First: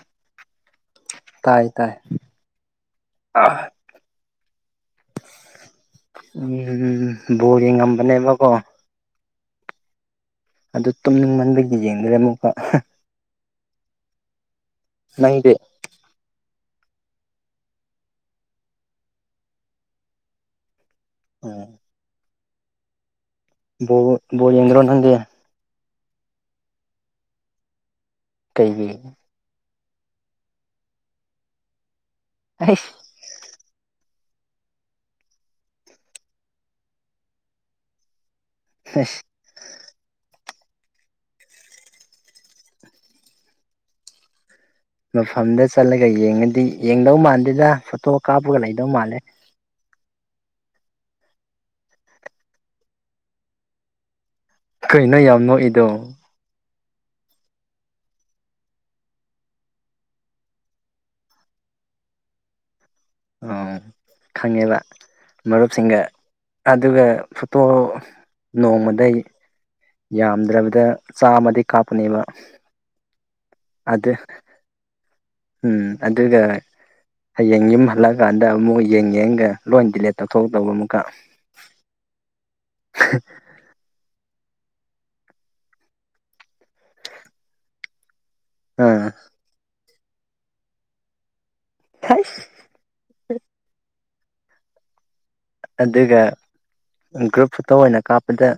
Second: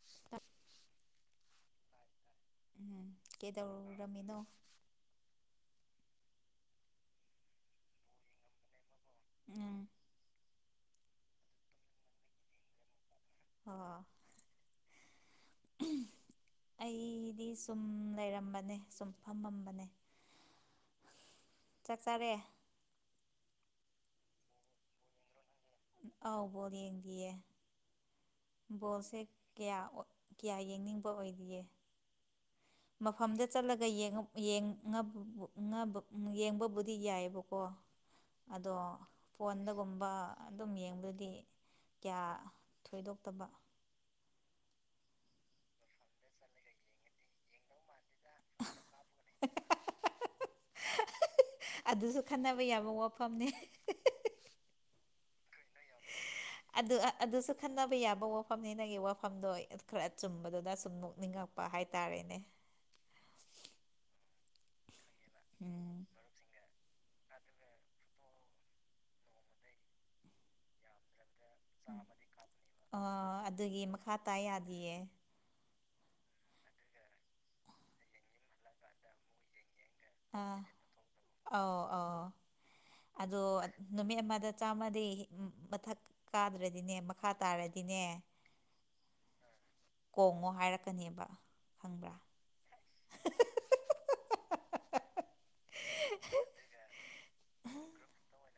[inaudible] ꯇꯞ [unintelligible] ꯇꯥꯢ ꯎꯝ ꯀꯩꯗꯧꯔꯝꯃꯤꯅꯣ ꯎꯝ ꯕꯣꯜ ꯌꯦꯡ ꯉꯝꯕꯅꯦꯕꯀꯣ ꯎꯝ ꯑꯗꯨ ꯇꯨꯝꯅꯤꯡꯃꯟꯕꯒꯤ ꯌꯦꯡꯗ꯭ꯔꯦ ꯑꯃꯨꯛꯀꯥ ꯍꯥꯍꯍꯥ [inaudible] ꯑꯍꯝ ꯑꯩꯗꯤ ꯁꯨꯝ ꯂꯩꯔꯝꯕꯅꯦ ꯁꯨꯝ ꯐꯝꯃꯝꯕꯅꯦ ꯎꯝ [inaudible] ꯆꯥꯛ ꯆꯥꯔꯦ ꯕꯣ ꯕꯣꯜ ꯌꯦꯡꯗ꯭ꯔꯣ ꯅꯪꯗꯤ ꯑꯥꯎ ꯕꯣꯜ ꯌꯦꯡꯗꯤꯌꯦ ꯀꯩꯒꯤ ꯕꯣꯜꯁꯦ ꯀ꯭ꯌꯥ ꯀ꯭ꯌꯥ ꯌꯦꯡꯅꯤꯡꯕ ꯑꯣꯏꯗꯤꯌꯦ [unintelligible] ꯃꯐꯝꯗ ꯆꯠꯂꯒ ꯌꯦꯡꯉ [unintelligible] ꯌꯦꯡꯕꯕꯨꯗꯤ ꯌꯥꯏꯌꯦꯕꯀꯣ ꯑꯗꯣ ꯑꯁ ꯐꯣꯟꯗꯒꯨꯝꯕ ꯑꯗꯨꯝ ꯌꯦꯡꯕꯗꯨꯗꯤ ꯀ꯭ꯌꯥ ꯊꯣꯏꯗꯣꯛꯇꯕ ꯃꯐꯝꯗ ꯆꯠꯂꯒ ꯌꯦꯡꯉꯗꯤ ꯌꯦꯡꯗꯧ ꯃꯥꯥꯟꯗꯦꯗ ꯐꯣꯇꯣ ꯀꯥꯞꯄꯒ ꯂꯩꯗꯧ ꯃꯥꯜꯂꯦ [unintelligible] ꯑꯗꯨꯁꯨ ꯈꯟꯅꯕ ꯌꯥꯕ ꯋꯥꯐꯝꯅꯤ ꯀꯩꯅꯣ ꯌꯥꯝ ꯅꯣꯛꯏꯗꯣ [unintelligible] ꯑꯗꯨ ꯑꯗꯨꯁꯨ ꯈꯟꯅꯕ ꯌꯥꯕ ꯋꯥꯐꯝꯅꯤ ꯅꯩꯒꯤ ꯋꯥꯐꯝꯗꯣ ꯈ꯭ꯔ ꯆꯨꯝꯕꯗꯨꯗ ꯁꯨꯝ ꯅꯣꯛꯅꯤꯡꯉꯛ ꯄꯥ ꯍꯥꯏꯇꯥꯔꯦꯅꯦ ꯑꯣ ꯈꯪꯉꯦꯕ ꯃꯔꯨꯞꯁꯤꯡꯒ ꯎꯝ ꯑꯗꯨꯒ ꯐꯣꯇꯣ ꯅꯣꯡꯃꯗꯩ ꯌꯥꯝꯗ꯭ꯔꯕꯗ ꯆꯥꯝꯃꯗꯤ ꯀꯥꯞꯄꯅꯦꯕ ꯑ ꯑꯗꯨꯒꯤ ꯑꯗꯨ ꯃꯈꯥ ꯇꯥ ꯌꯥꯗꯤꯌꯦ ꯎꯝ ꯑꯗꯨꯒ ꯍꯌꯦꯡ ꯌꯨꯝ ꯍꯜꯂꯛꯑꯒꯥꯟꯗ ꯑꯃꯨꯛ ꯌꯦꯡ ꯌꯦꯡꯒ ꯂꯣꯏ ꯗꯤꯂꯦꯠ ꯑꯥ ꯇꯧꯊꯣꯛꯇꯧꯕ ꯑꯃꯨꯛꯀ ꯑꯧ ꯑꯧ ꯑꯗꯣ ꯅꯨꯃꯤꯠ ꯑꯃꯗ ꯆꯥꯝꯃꯗꯤ [unintelligible] ꯃꯊꯛ ꯀꯥꯗ꯭ꯔꯗꯤꯅꯦ ꯃꯈꯥ ꯇꯥꯔꯗꯤꯅꯦ ꯑꯥ ꯀꯣꯡꯉꯣ ꯍꯥꯏꯔꯛꯀꯅꯦꯕ ꯈꯪꯕ꯭ꯔꯥ ꯍꯩꯁ ꯑꯗꯨꯒ ꯒ꯭ꯔꯨꯞ ꯐꯣꯇꯣ ꯑꯣꯏꯅ ꯀꯥꯞꯄꯗ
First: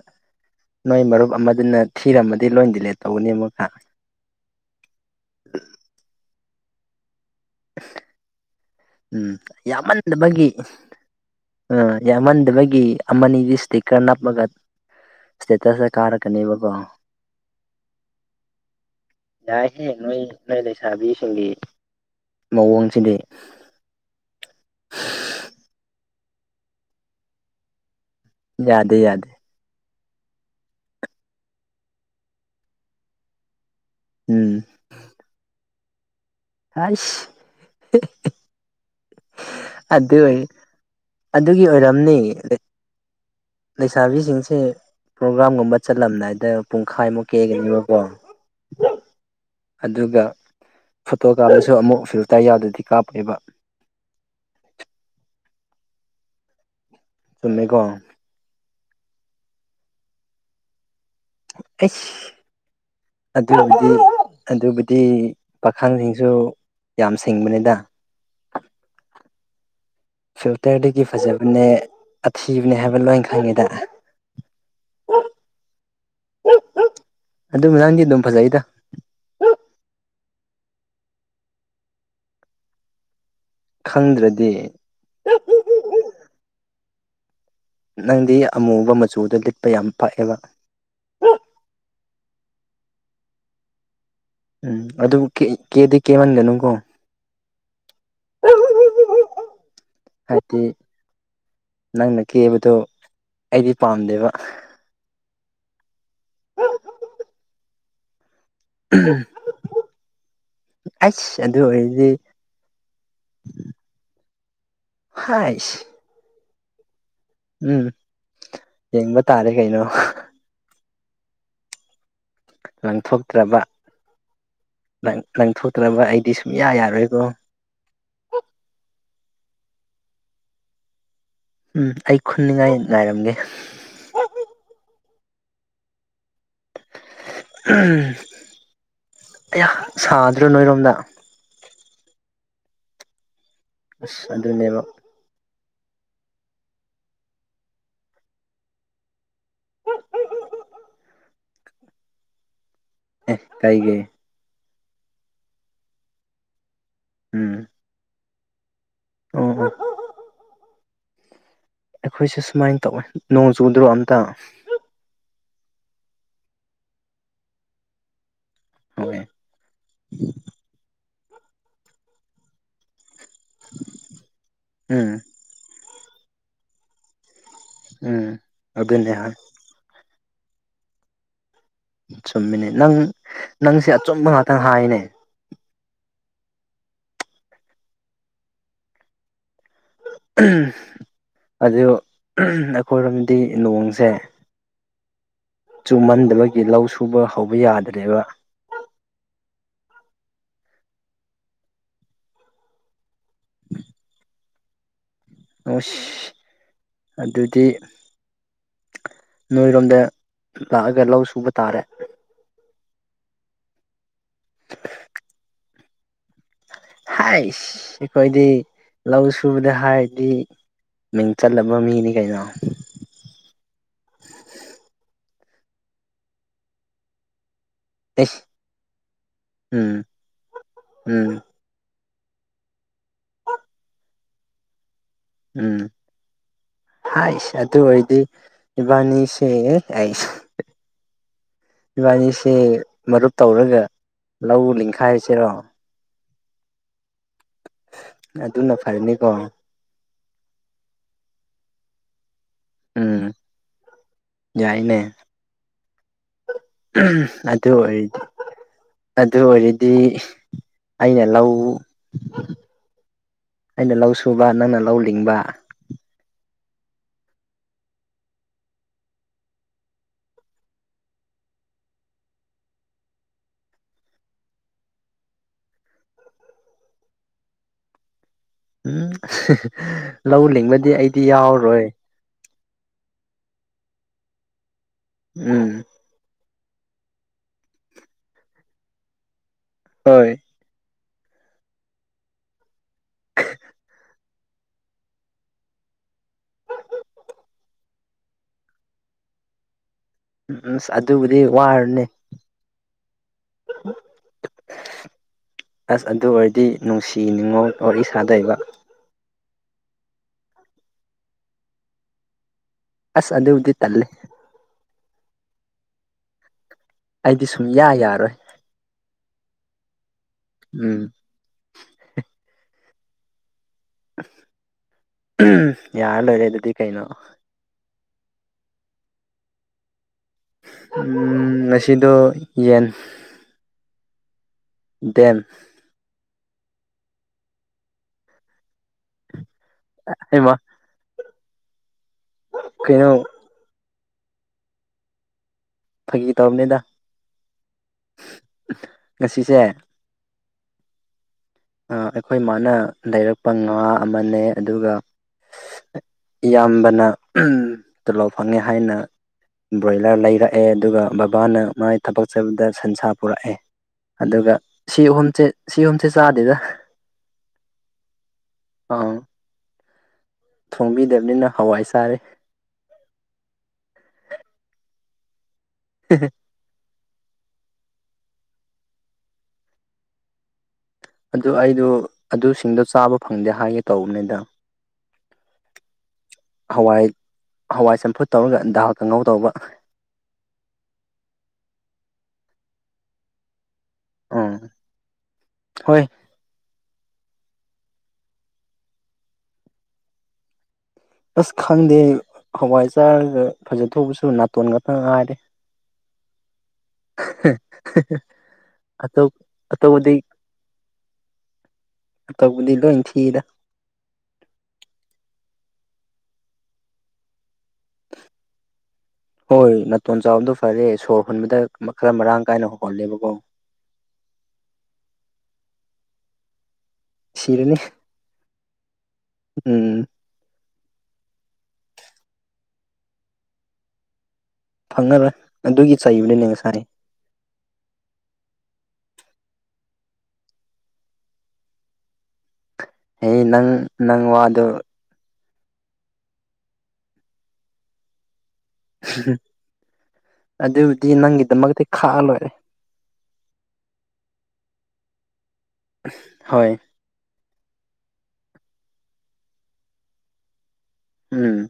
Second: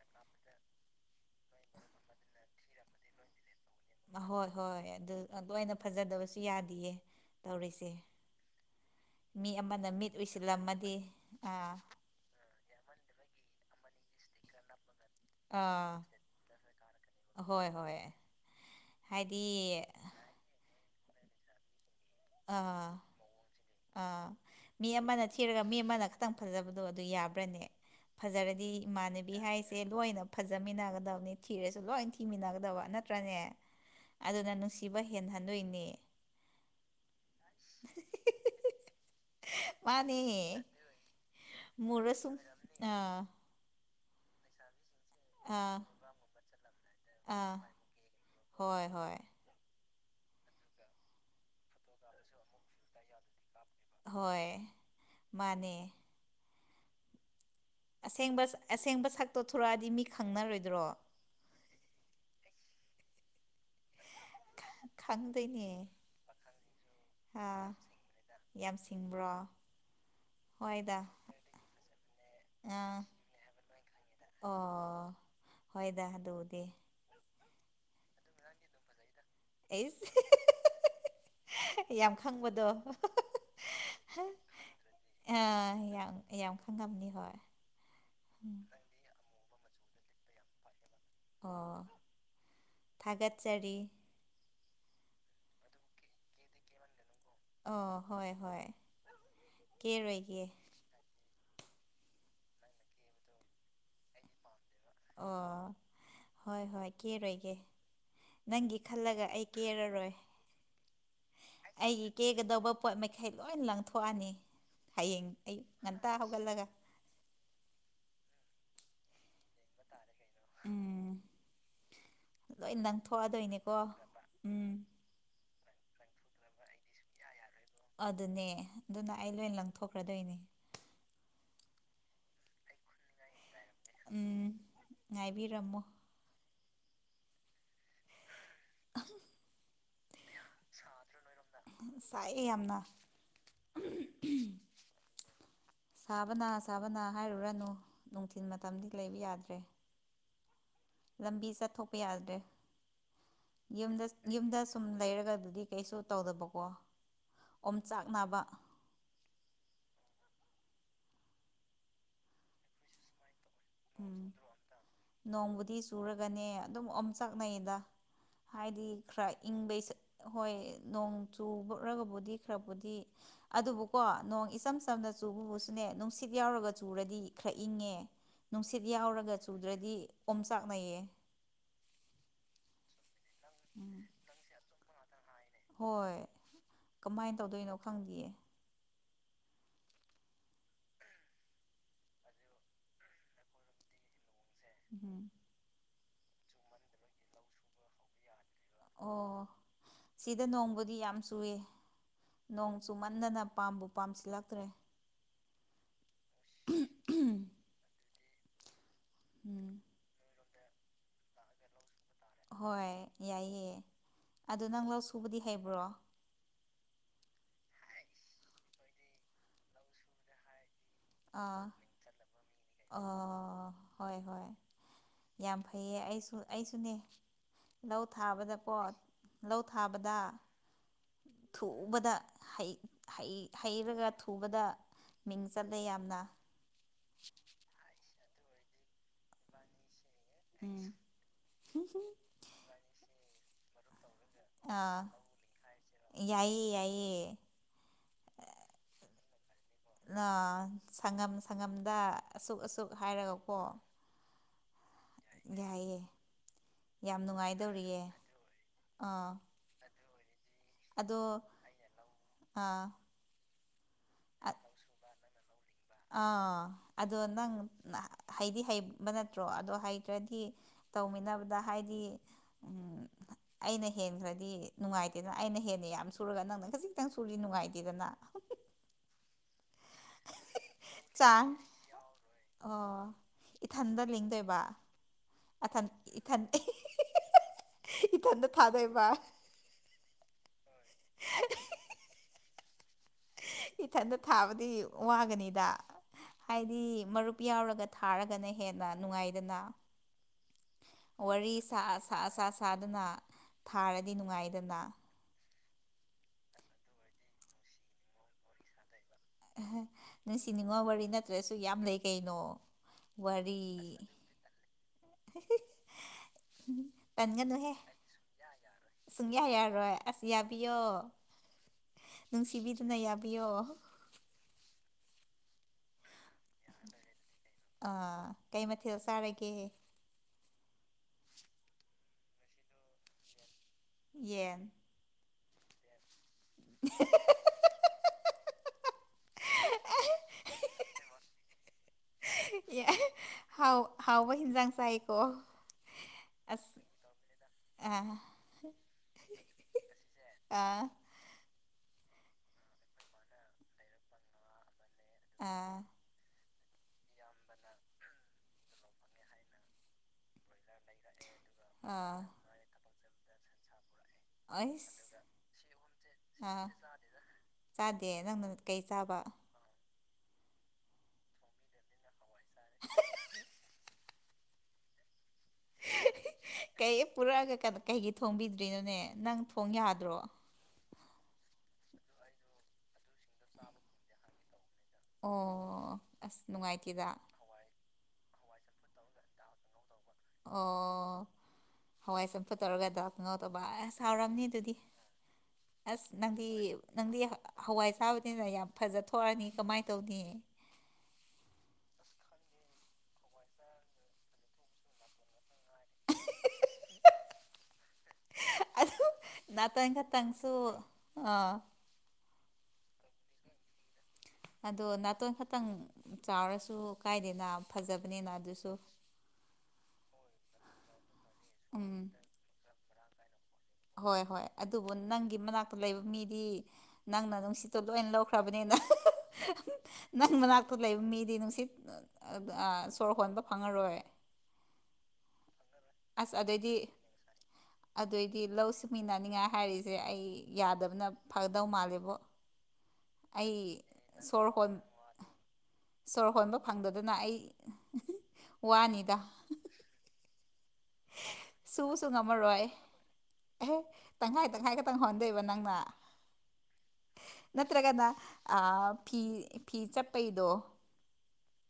ꯅꯣꯏ ꯃꯔꯨꯞ ꯑꯃꯗꯨꯅ ꯊꯤꯔꯝꯃꯗꯤ ꯂꯣꯏ ꯗꯤꯂꯦꯠ ꯇꯧꯒꯅꯤ ꯑꯃꯨꯛꯀ ꯑꯍꯣꯏ ꯍꯣꯏ ꯑꯗꯨ ꯑꯗꯨꯃꯥꯢꯅ ꯐꯖꯗꯕꯁꯨ ꯌꯥꯗꯤꯌꯦ ꯇꯧꯔꯤꯁꯦ ꯎꯝ ꯃꯤ ꯑꯃꯅ ꯃꯤꯠ ꯎꯏꯁꯤꯜꯂꯝꯃꯗꯤ ꯑꯥ ꯌꯥꯃꯟꯗꯕꯒꯤ ꯑꯃꯅꯤꯗꯤ ꯏꯁꯇꯤꯀꯔ ꯅꯞꯂꯒ ꯏꯁꯇꯦꯇꯁꯇ ꯑꯥ ꯀꯥꯔꯛꯀꯅꯦꯕꯀꯣ ꯍꯣꯏ ꯍꯣꯏ ꯍꯥꯏꯗꯤ ꯌꯥꯏꯍꯦ ꯅꯣꯏ ꯅꯣꯏ ꯂꯩꯁꯥꯕꯤꯁꯤꯡꯒꯤ ꯑꯥ ꯃꯑꯣꯡꯁꯤꯗꯤ ꯑꯥ ꯃꯤ ꯑꯃꯅ ꯊꯤꯔꯒ ꯃꯤ ꯑꯃꯅ ꯈꯠꯇꯪ ꯐꯖꯕꯗꯨ ꯑꯗꯨ ꯌꯥꯕ꯭ꯔꯅꯦ ꯐꯖꯔꯗꯤ ꯌꯥꯗꯦ ꯌꯥꯗꯦ ꯏꯃꯥꯟꯅꯕꯤ ꯍꯥꯏꯁꯤ ꯗꯤ ꯂꯣꯏꯅ ꯐꯖꯃꯤꯟꯅꯒꯗꯕꯅꯤ ꯊꯤꯔꯁꯨ ꯂꯣꯏꯟ ꯊꯤꯃꯤꯟꯅꯒꯗꯕ ꯅꯠꯇ꯭ꯔꯅꯦ ꯎꯝ ꯑꯗꯨꯅ ꯅꯨꯡꯁꯤꯕ ꯍꯦꯟꯍꯟꯗꯣꯏꯅꯦ ꯑꯥꯏꯁ [unintelligible] ꯑꯗꯨ ꯃꯥꯅꯦ ꯑꯣꯏ ꯑꯗꯨꯒꯤ ꯑꯣꯏꯔꯝꯅꯤ ꯃꯨꯔꯁꯨ ꯑꯥ ꯂꯩꯁꯥꯕꯤꯁꯤꯡꯁꯦ ꯑꯥ ꯄ꯭ꯔꯣꯒꯥ꯭ꯔꯥꯝꯒꯨꯝꯕ ꯆꯠꯂꯝꯗꯥꯏꯗ ꯄꯨꯡꯈꯥꯏꯃꯨꯛ ꯑꯥ ꯀꯦꯒꯅꯤꯕꯀꯣ ꯍꯣꯏ ꯍꯣꯏ ꯑꯗꯨꯒ ꯐꯣꯇꯣ ꯀꯥꯞꯄꯁꯨ ꯑꯃꯨꯛ ꯐꯤꯜꯇꯔ ꯌꯥꯎꯗ꯭ꯔꯗꯤ ꯀꯥꯞꯄꯣꯏꯕ ꯍꯣꯏ ꯃꯥꯅꯦ ꯆꯨꯝꯃꯦꯀꯣ ꯑꯁꯦꯡꯕ ꯑꯁꯦꯡꯕ ꯁꯛꯇꯣ ꯊꯣꯔꯛꯑꯗꯤ ꯃꯤ ꯈꯪꯅꯔꯣꯏꯗ꯭ꯔꯣ ꯑꯩꯁ ꯑꯗꯨꯕꯨꯗꯤ ꯑꯗꯨꯕꯨꯗꯤ ꯈꯪꯗꯣꯏꯅꯦ ꯄꯥꯈꯪꯁꯤꯡꯁꯨ ꯌꯥꯝ ꯑꯥ ꯁꯤꯡꯕꯅꯤꯗ ꯌꯥꯝ ꯁꯤꯡꯕ꯭ꯔꯣ ꯍꯣꯏꯗ ꯐꯤꯜꯇꯔꯗꯒꯤ ꯐꯖꯕꯅꯦ ꯑꯊꯤꯕꯅꯦ ꯍꯥꯏꯕ ꯑꯥ ꯂꯣꯏ ꯈꯪꯉꯦꯗ꯫ ꯑꯣ ꯍꯣꯏꯗ ꯑꯗꯨꯗꯤ꯫ ꯑꯗꯨ ꯅꯪꯗꯤ ꯑꯗꯨꯝ ꯐꯖꯩꯗ ꯉꯔꯥꯡꯗꯤ ꯑꯗꯨꯝ ꯐꯖꯩꯗ꯫ ꯑꯩꯁ ꯌꯥꯝ ꯈꯪꯕꯗꯣ꯫ ꯈꯪꯗ꯭ꯔꯗꯤ꯫ ꯑ ꯌꯥꯝ ꯌꯥꯝ ꯈꯪꯒꯝꯅꯤ ꯍꯣꯏ꯫ ꯅꯪꯗꯤ ꯎꯝ ꯑꯃꯨꯕ ꯃꯆꯨꯗꯣ ꯂꯤꯠꯄ ꯌꯥꯝ ꯐꯛꯑꯦꯕ꯫ ꯑꯣ ꯊꯒꯠꯆꯔꯤ꯫ ꯎꯝ ꯑꯗꯨꯕꯨ ꯀꯦꯗꯤ ꯀꯦꯃꯟꯒꯅꯨꯀꯣ꯫ ꯑꯣ ꯍꯣꯏ ꯍꯣꯏ ꯀꯦꯔꯣꯏꯒꯦ꯫ ꯍꯥꯏꯗꯤ ꯅꯪꯅ ꯀꯦꯕꯗꯨꯣ ꯑꯩꯗꯤ ꯄꯥꯝꯗꯦꯕ꯫ ꯑꯣ ꯍꯣꯏ ꯍꯣꯏ ꯀꯦꯔꯣꯏꯒꯦ꯫ ꯅꯪꯒꯤ ꯈꯜꯂꯒ ꯑꯩ ꯀꯦꯔꯔꯣꯏ꯫ ꯑꯩꯁ ꯑꯗꯨ ꯑꯩꯒꯤ ꯑꯣꯏꯔꯗꯤ ꯀꯦꯒꯗꯧꯕ ꯄꯣꯠ ꯃꯈꯩ ꯂꯣꯏ ꯂꯪꯊ ꯊꯣꯛꯑꯅꯤ ꯍꯌꯦꯡ ꯑꯌꯨꯛ ꯍꯥꯏꯁ ꯉꯟꯇꯥ ꯍꯧꯒꯠꯂꯒ꯫ ꯎꯝ ꯌꯦꯡꯕ ꯇꯥꯔꯦ ꯀꯩꯅꯣ꯫ ꯎꯝ ꯂꯣꯏ ꯂꯪꯊꯣꯛꯇ꯭ꯔꯕ ꯅꯪꯊꯣꯛꯑꯗꯣꯏꯅꯦꯀꯣ ꯎꯝ꯫ ꯂꯪꯊꯣꯛꯇ꯭ꯔꯕ ꯑꯩꯗꯤ ꯁꯨꯡꯌꯥ ꯌꯥꯔꯣꯏꯀꯣ꯫ ꯑꯗꯨꯅꯦ ꯑꯗꯨꯅ ꯑꯩ ꯂꯣꯏ ꯂꯪꯊꯣꯛꯈ꯭ꯔꯗꯣꯏꯅꯦ꯫ ꯎꯝ ꯑꯩ ꯈꯨꯟꯅꯤꯡꯉꯥꯏ ꯉꯥꯏꯔꯝꯒꯦ꯫ ꯎꯝ ꯉꯥꯏꯕꯤꯔꯝꯃꯣ꯫ ꯎꯝ ꯑꯩꯌ ꯁꯥꯗ꯭ꯔꯣ ꯅꯣꯏꯔꯣꯝꯗ꯫ ꯁꯥꯏꯑꯦ ꯌꯥꯝꯅ꯫ ꯑꯁ ꯑꯗꯨꯅꯦꯕ꯫ ꯁꯥꯕꯅ ꯁꯥꯕꯅ ꯍꯥꯏꯔꯨꯔꯅꯨ ꯅꯨꯡꯊꯤꯟ ꯃꯇꯝꯗꯤ ꯂꯩꯕ ꯌꯥꯗ꯭ꯔꯦ꯫ ꯂꯝꯕꯤ ꯆꯠꯊꯣꯛꯄ ꯌꯥꯗ꯭ꯔꯦ ꯑꯦ ꯀꯩꯒꯤ ꯌꯨꯝꯗ ꯌꯨꯝꯗ ꯁꯨꯝ ꯂꯩꯔꯒꯕꯨꯗꯤ ꯀꯩꯁꯨ ꯇꯧꯗꯕꯀꯣ ꯑꯣꯝ ꯆꯥꯛ ꯅꯥꯕ ꯎꯝ ꯎꯝ꯫ ꯑꯩꯈꯣꯏꯁꯦ ꯁꯨꯃꯥꯏꯅ ꯇꯧꯋꯦ ꯅꯣꯡ ꯆꯨꯗ꯭ꯔꯣ ꯑꯝꯇ꯫ ꯎꯝ ꯅꯣꯡꯕꯨꯗꯤ ꯆꯨꯔꯒꯅꯦ ꯑꯗꯨꯝ ꯑꯣꯝ ꯆꯛꯅꯩꯌꯦꯗ꯫ ꯍꯥꯏꯗꯤ ꯍꯣꯏ ꯈꯔ ꯏꯪꯕꯩ ꯍꯣꯏ ꯅꯣꯡ ꯆꯨꯕꯔꯒꯕꯨꯗꯤ ꯈꯔꯕꯨꯗꯤ ꯑꯗꯨꯕꯨꯀꯣ ꯅꯣꯡ ꯏꯆꯝ ꯆꯝꯅ ꯎꯝ ꯆꯨꯕꯕꯨ ꯁꯨꯅꯦ ꯅꯨꯡꯁꯤꯠ ꯌꯥꯎꯔꯒ ꯆꯨꯔꯗꯤ ꯈꯔꯛ ꯏꯪꯉꯦ꯫ ꯎꯝ꯫ ꯅꯨꯡꯁꯤꯠ ꯑꯗꯨꯅꯦ ꯍꯣꯏ ꯌꯥꯎꯔꯒ ꯆꯨꯗ꯭ꯔꯗꯤ ꯑꯣꯝꯆꯥꯛꯅꯩꯌꯦ꯫ ꯆꯨꯝꯃꯤꯅꯤ ꯅꯪ ꯅꯪꯁꯦ ꯎꯝ ꯑꯆꯨꯝꯕ ꯉꯥꯛꯇꯪ ꯍꯥꯏꯅꯦ꯫ ꯍꯣꯏ ꯀꯃꯥꯏꯅ ꯇꯧꯗꯣꯏꯅꯣ ꯈꯪꯗꯏꯌꯦ꯫ ꯑꯗꯨ ꯑꯩꯈꯣꯏꯔꯣꯝꯗꯤ ꯅꯣꯡꯁꯦ꯫ ꯎꯝ꯫ ꯆꯨꯝꯃꯟꯗꯕꯒꯤ ꯂꯧ ꯁꯨꯕ ꯍꯧꯕ ꯌꯥꯗ꯭ꯔꯦꯕ꯫ ꯑꯣ ꯁꯤꯗ ꯅꯣꯡꯕꯨꯗꯤ ꯌꯥꯝ ꯆꯨꯏꯦ꯫ ꯅꯣꯡ ꯆꯨꯃꯟꯗꯅ ꯄꯥꯝꯕꯨ ꯄꯥꯝꯁꯤꯜꯂꯛꯇ꯭ꯔꯦ꯫ ꯎꯁ ꯑꯗꯨꯗꯤ ꯎꯝ ꯅꯣꯏꯔꯣꯝꯗ꯫ ꯂꯥꯛꯑꯒ ꯂꯧ ꯁꯨꯕ ꯇꯥꯔꯦ꯫ ꯍꯣꯏ ꯌꯥꯏꯌꯦ ꯑꯗꯣ ꯅꯪ ꯂꯧ ꯁꯨꯕꯗꯤ ꯍꯩꯕ꯭ꯔꯣ ꯍꯥꯏꯁ ꯑꯩꯈꯣꯏꯗꯤ ꯂꯧ ꯁꯨꯕꯗ ꯍꯥꯏꯔꯗꯤ ꯃꯤꯡ ꯑꯥ ꯆꯠꯂꯕ ꯃꯤꯅꯤ ꯀꯩꯅꯣ ꯑꯣ ꯍꯣꯏ ꯍꯣꯏ ꯌꯥꯝ ꯐꯩꯌꯦ ꯑꯩꯁꯨ ꯑꯩꯁꯨꯅꯦ ꯂꯧ ꯑꯦꯁ ꯊꯥꯕꯗꯀꯣ ꯂꯧ ꯎꯝ ꯊꯥꯕꯗ ꯎꯝ ꯊꯨꯕꯗ ꯍꯩ ꯍꯩ ꯍꯩꯔꯒ ꯊꯨꯕꯗ ꯃꯤꯡ ꯆꯠꯂꯦ ꯎꯝ ꯌꯥꯝꯅ ꯍꯥꯏꯁ ꯑꯗꯨ ꯑꯣꯏꯔꯗꯤ ꯏꯕꯥꯅꯤꯁꯦ ꯑꯩꯁꯨ ꯏꯕꯥꯅꯤꯁꯦ ꯃꯔꯨꯞ ꯇꯧꯔꯒ ꯂꯧ ꯑꯥ ꯂꯤꯡꯈꯥꯏꯁꯤꯔꯣ ꯌꯥꯏꯌꯦ ꯌꯥꯏꯌꯦ ꯑꯗꯨꯅ ꯐꯥꯔꯅꯤ ꯀꯣ ꯂꯧ ꯁꯪꯉꯝ ꯁꯪꯉꯝꯗ ꯑꯁꯨꯛ ꯑꯁꯨꯛ ꯎꯝ ꯍꯥꯏꯔꯒꯀꯣ ꯌꯥꯏꯅꯦ ꯌꯥꯏꯌꯦ ꯌꯥꯝ ꯑꯗꯨ ꯅꯨꯡꯉꯥꯏꯗꯧꯔꯤꯌꯦ ꯑꯣꯏꯔꯗꯤ ꯑꯥ ꯑꯗꯨ ꯑꯣꯏꯔꯗꯤ ꯑꯗꯣ ꯑꯩꯅ ꯂꯧ ꯑꯥ ꯑꯩꯅ ꯂꯧ ꯁꯨꯕ ꯅꯪꯅ ꯂꯧ ꯂꯤꯡꯕ ꯑꯥ ꯑꯗꯣ ꯅꯪ ꯍꯩꯗꯤ ꯍꯩꯕ ꯅꯠꯇ꯭ꯔꯣ ꯑꯗꯣ ꯍꯩꯇ꯭ꯔꯗꯤ ꯇꯧꯃꯤꯟꯅꯕꯗ ꯍꯥꯏꯗꯤ ꯑ ꯑꯩꯅ ꯍꯦꯟꯈ꯭ꯔꯗꯤ ꯅꯨꯡꯉꯥꯏꯇꯦꯗꯅ ꯑꯩꯅ ꯍꯦꯟꯅ ꯌꯥꯝ ꯁꯨꯔꯒ ꯅꯪꯅ ꯈꯖꯤꯛꯇꯪ ꯁꯨꯔꯁꯤ ꯅꯨꯡꯉꯥꯏꯇꯦꯗꯅ ꯎꯝ ꯂꯧ ꯂꯤꯡꯕꯗꯤ ꯑꯩꯗꯤ ꯆꯥꯡ ꯌꯥꯎꯔꯔꯣꯏ ꯑꯣ ꯏꯊꯟꯗ ꯂꯤꯡꯗꯣꯏꯕ ꯎꯝ ꯑꯊꯟ ꯏꯊꯟ ꯏꯊꯟꯗ ꯊꯥꯗꯣꯏꯕ ꯍꯣꯏ ꯏꯊꯟꯗ ꯊꯥꯕꯗꯤ ꯋꯥꯒꯅꯤꯗ ꯍꯥꯏꯗꯤ ꯃꯔꯨꯞ ꯌꯥꯎꯔꯒ ꯊꯥꯔꯒꯅ ꯍꯦꯟꯅ ꯅꯨꯡꯉꯥꯏꯗꯅ ꯎꯝ ꯑꯁ ꯑꯗꯨꯕꯨꯗꯤ ꯋꯥꯔꯤ ꯁꯥ ꯋꯥꯔꯅꯤ ꯁꯥ ꯁꯥꯗꯅ ꯊꯥꯔꯗꯤ ꯅꯨꯡꯉꯥꯏꯗꯅ ꯑꯁ ꯑꯗꯨ ꯑꯣꯏꯔꯗꯤ ꯅꯨꯡꯁꯤ ꯅꯤꯡ ꯑꯣꯜ ꯋꯥꯔꯤ ꯁꯥꯗꯣꯏꯕ ꯑꯍꯥ ꯅꯨꯡꯁꯤ ꯅꯤꯡꯉꯣꯜ ꯋꯥꯔꯤ ꯅꯠꯇ꯭ꯔꯁꯨ ꯌꯥꯝ ꯂꯩ ꯀꯩꯅꯣ ꯑꯁ ꯋꯥꯔꯤ ꯑꯗꯨꯕꯨꯗꯤ ꯇꯜꯂꯦ ꯑꯩꯗꯤ ꯇꯟꯒꯅꯨꯍꯦ ꯁꯨꯡꯌꯥ ꯌꯥꯔꯣꯏ ꯁꯨꯡꯌꯥ ꯌꯥꯔꯣꯏ ꯑꯁ ꯌꯥꯕꯤꯌꯣ ꯎꯝ ꯅꯨꯡꯁꯤꯕꯤꯗꯨꯅ ꯌꯥꯕꯤꯌꯣ ꯌꯥꯔ ꯂꯣꯏꯔꯦ ꯑꯗꯨꯗꯤ ꯀꯩꯅꯣ ꯑꯥ ꯀꯩ ꯃꯊꯦꯜ ꯆꯥꯔꯒꯦ ꯎꯝ ꯉꯁꯤꯗꯣ ꯌꯦꯟ ꯌꯦꯟ ꯗꯦꯟ ꯎ [unintelligible] ꯍꯃꯥ ꯀꯩꯅꯣ ꯍꯥꯎ ꯍꯥꯎꯕ ꯍꯤꯟꯖꯥꯡ ꯆꯥꯏꯀꯣ ꯐꯥꯒꯤ ꯇꯧꯕꯅꯤꯗ ꯑꯁ ꯑꯥ ꯉꯁꯤꯁꯦ ꯑꯥ ꯑ ꯑꯩꯈꯣꯏ ꯃꯥꯅ ꯂꯩꯔꯛꯄ ꯉꯥ ꯑꯃꯅꯦ ꯑꯗꯨꯒ ꯑꯥ ꯏꯌꯥꯝꯕꯅ ꯇꯣꯂꯣꯞ ꯐꯪꯉꯦ ꯍꯥꯏꯅ ꯕ꯭ꯔꯣꯏꯂꯔ ꯂꯩꯔꯦ ꯑꯦ ꯑꯗꯨꯒ ꯕꯕꯥꯅ ꯃꯥꯥꯏ ꯑꯥ ꯊꯕꯛ ꯆꯠꯕꯗ ꯁꯟꯁꯥ ꯄꯨꯔꯛꯑꯦ ꯑꯗꯨꯒ ꯁꯤ ꯑꯩꯁ ꯑꯍꯨꯝꯁꯦ ꯁꯤ ꯑꯍꯨꯝꯁꯦ ꯆꯥꯗꯦꯗ ꯑꯥ ꯆꯥꯗꯦ ꯅꯪꯅ ꯀꯩ ꯆꯥꯕ ꯑꯥ ꯊꯣꯡꯕꯤꯗꯕꯅꯤꯅ ꯍꯋꯥꯏ ꯆꯥꯔꯦ [unintelligible] [unintelligible] [unintelligible] ꯀꯩ ꯄꯨꯔꯛꯑꯒ ꯀ ꯀꯩꯒꯤ ꯊꯣꯡꯕꯤꯗ꯭ꯔꯤꯅꯣꯅꯦ ꯅꯪ ꯊꯣꯡ ꯌꯥꯗ꯭ꯔꯣ ꯑꯗꯨ ꯑꯩꯗꯣ ꯑꯗꯨꯁꯤꯡꯗꯣ ꯆꯥꯕ ꯐꯪꯗꯦ ꯍꯥꯏꯒꯦ ꯇꯧꯕꯅꯤꯗ ꯑꯣ ꯑꯁ ꯍꯋꯥꯏ ꯅꯨꯡꯉꯥꯏꯇꯦꯗ ꯍꯋꯥꯏ ꯆꯝꯐꯨꯠ ꯇꯧꯔꯒ ꯗꯥꯜ ꯀꯥꯡꯉꯧ ꯇꯧꯕ ꯑꯣ ꯍꯋꯥꯏ ꯆꯝꯐꯨꯠ ꯇꯧꯔꯒ ꯗꯥꯜ ꯀꯥꯉꯧ ꯇꯧꯕ ꯑꯦꯁ ꯍꯥꯎꯔꯝꯅꯤ ꯎꯝ ꯑꯗꯨꯗꯤ ꯍꯣꯏ ꯑꯁ ꯅꯪꯗꯤ ꯅꯪꯗꯤ ꯍꯋꯥꯏ ꯆꯥꯕꯅꯤꯅ ꯌꯥꯝ ꯐꯖ ꯊꯣꯛꯑꯅꯤ ꯀꯃꯥꯏ ꯇꯧꯅꯤ ꯑꯁ ꯈꯪꯗꯦ ꯍꯋꯥꯏ ꯆꯥꯔꯒ ꯐꯖꯊꯧꯕꯁꯨ ꯅꯥꯇꯣꯟ ꯉꯥꯛꯇ ꯉꯥꯏꯔꯦ [unintelligible] ꯑꯗꯨ ꯑꯇꯨ ꯅꯥꯇꯟ ꯑꯇꯨꯕꯨꯗꯤ ꯈꯛꯇꯪꯁꯨ ꯑꯥ ꯇꯧꯕꯨꯗꯤ ꯂꯣꯏ ꯊꯤꯗ ꯑꯗꯣ ꯅꯥꯇꯣꯟ ꯈꯛꯇꯪ ꯆꯥꯎꯔꯁꯨ ꯀꯥꯏꯗꯦꯅ ꯐꯖꯕꯅꯤꯅ ꯑꯗꯨꯁꯨ ꯍꯣꯏ ꯅꯥꯇꯣꯟ ꯆꯥꯎꯕꯗꯣ ꯐꯔꯦ ꯁꯣꯔ ꯍꯣꯟꯕꯗ ꯎꯝ ꯈꯔ ꯃꯔꯥꯡ ꯀꯥꯏꯅ ꯍꯣꯜꯂꯦꯕꯀꯣ ꯍꯣꯏ ꯍꯣꯏ ꯑꯗꯨꯕꯨ ꯅꯪꯒꯤ ꯃꯅꯥꯛꯇ ꯂꯩꯕ ꯃꯤꯗꯤ ꯅꯪꯅ ꯁꯤꯔꯅꯤ ꯅꯨꯡꯁꯤꯠꯇꯣ ꯂꯣꯏꯅ ꯂꯧ ꯈ꯭ꯔꯕꯅꯤꯅ ꯎꯝ ꯅꯪ ꯃꯅꯥꯛꯇ ꯂꯩꯕ ꯃꯤꯗꯤ ꯅꯨꯡꯁꯤꯠ ꯁꯣꯔ ꯍꯣꯟꯕ ꯐꯪꯉꯔꯣꯏ ꯐꯪꯉꯔꯣꯏ ꯑꯗꯨꯒꯤ ꯑꯁ ꯆꯩꯕꯅꯤꯅꯦ ꯑꯗꯩꯗꯤ ꯉꯁꯥꯏ ꯑꯗꯨꯑꯣꯏꯗꯤ ꯂꯧ ꯁꯨꯃꯤꯟꯅꯅꯤꯡꯉꯥꯏ ꯍꯥꯏꯔꯤꯁꯦ ꯑꯩ ꯌꯥꯗꯕꯅ ꯐꯒꯗꯧ ꯃꯥꯜꯂꯦꯕꯣ ꯑꯦ ꯑꯩ ꯅꯪ ꯅꯪ ꯁꯣꯔ ꯋꯥꯗꯣ ꯍꯣꯟ ꯁꯣꯔ ꯍꯣꯟꯕ ꯐꯪꯗꯗꯅ ꯑꯩ ꯋꯥꯅꯤꯗꯥ ꯑꯗꯨꯕꯨꯗꯤ ꯅꯪꯒꯤꯗꯃꯛꯇ ꯁꯨꯁꯨ ꯈꯥꯛꯑ ꯂꯣꯏꯔꯦ ꯉꯝꯃꯔꯣꯏ ꯑꯦꯍꯦ ꯇꯪꯈꯥꯏ ꯇꯪꯈꯥꯏ ꯈꯛꯇꯪ ꯍꯣꯟꯗꯣꯏꯕ ꯅꯪꯅ ꯍꯣꯏ ꯅꯠꯇ꯭ꯔꯒꯅ ꯑꯥ ꯐꯤ ꯐꯤ ꯆꯞꯄꯩꯗꯣ ꯎꯝ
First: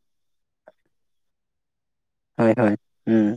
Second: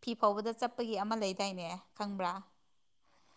ꯐꯤ ꯐꯧꯕꯗ ꯆꯞꯄꯒꯤ ꯑꯃ ꯂꯩꯗꯥꯏꯅꯦ ꯈꯪꯕ꯭ꯔꯥ ꯍꯣꯏ ꯍꯣꯏ ꯎꯝ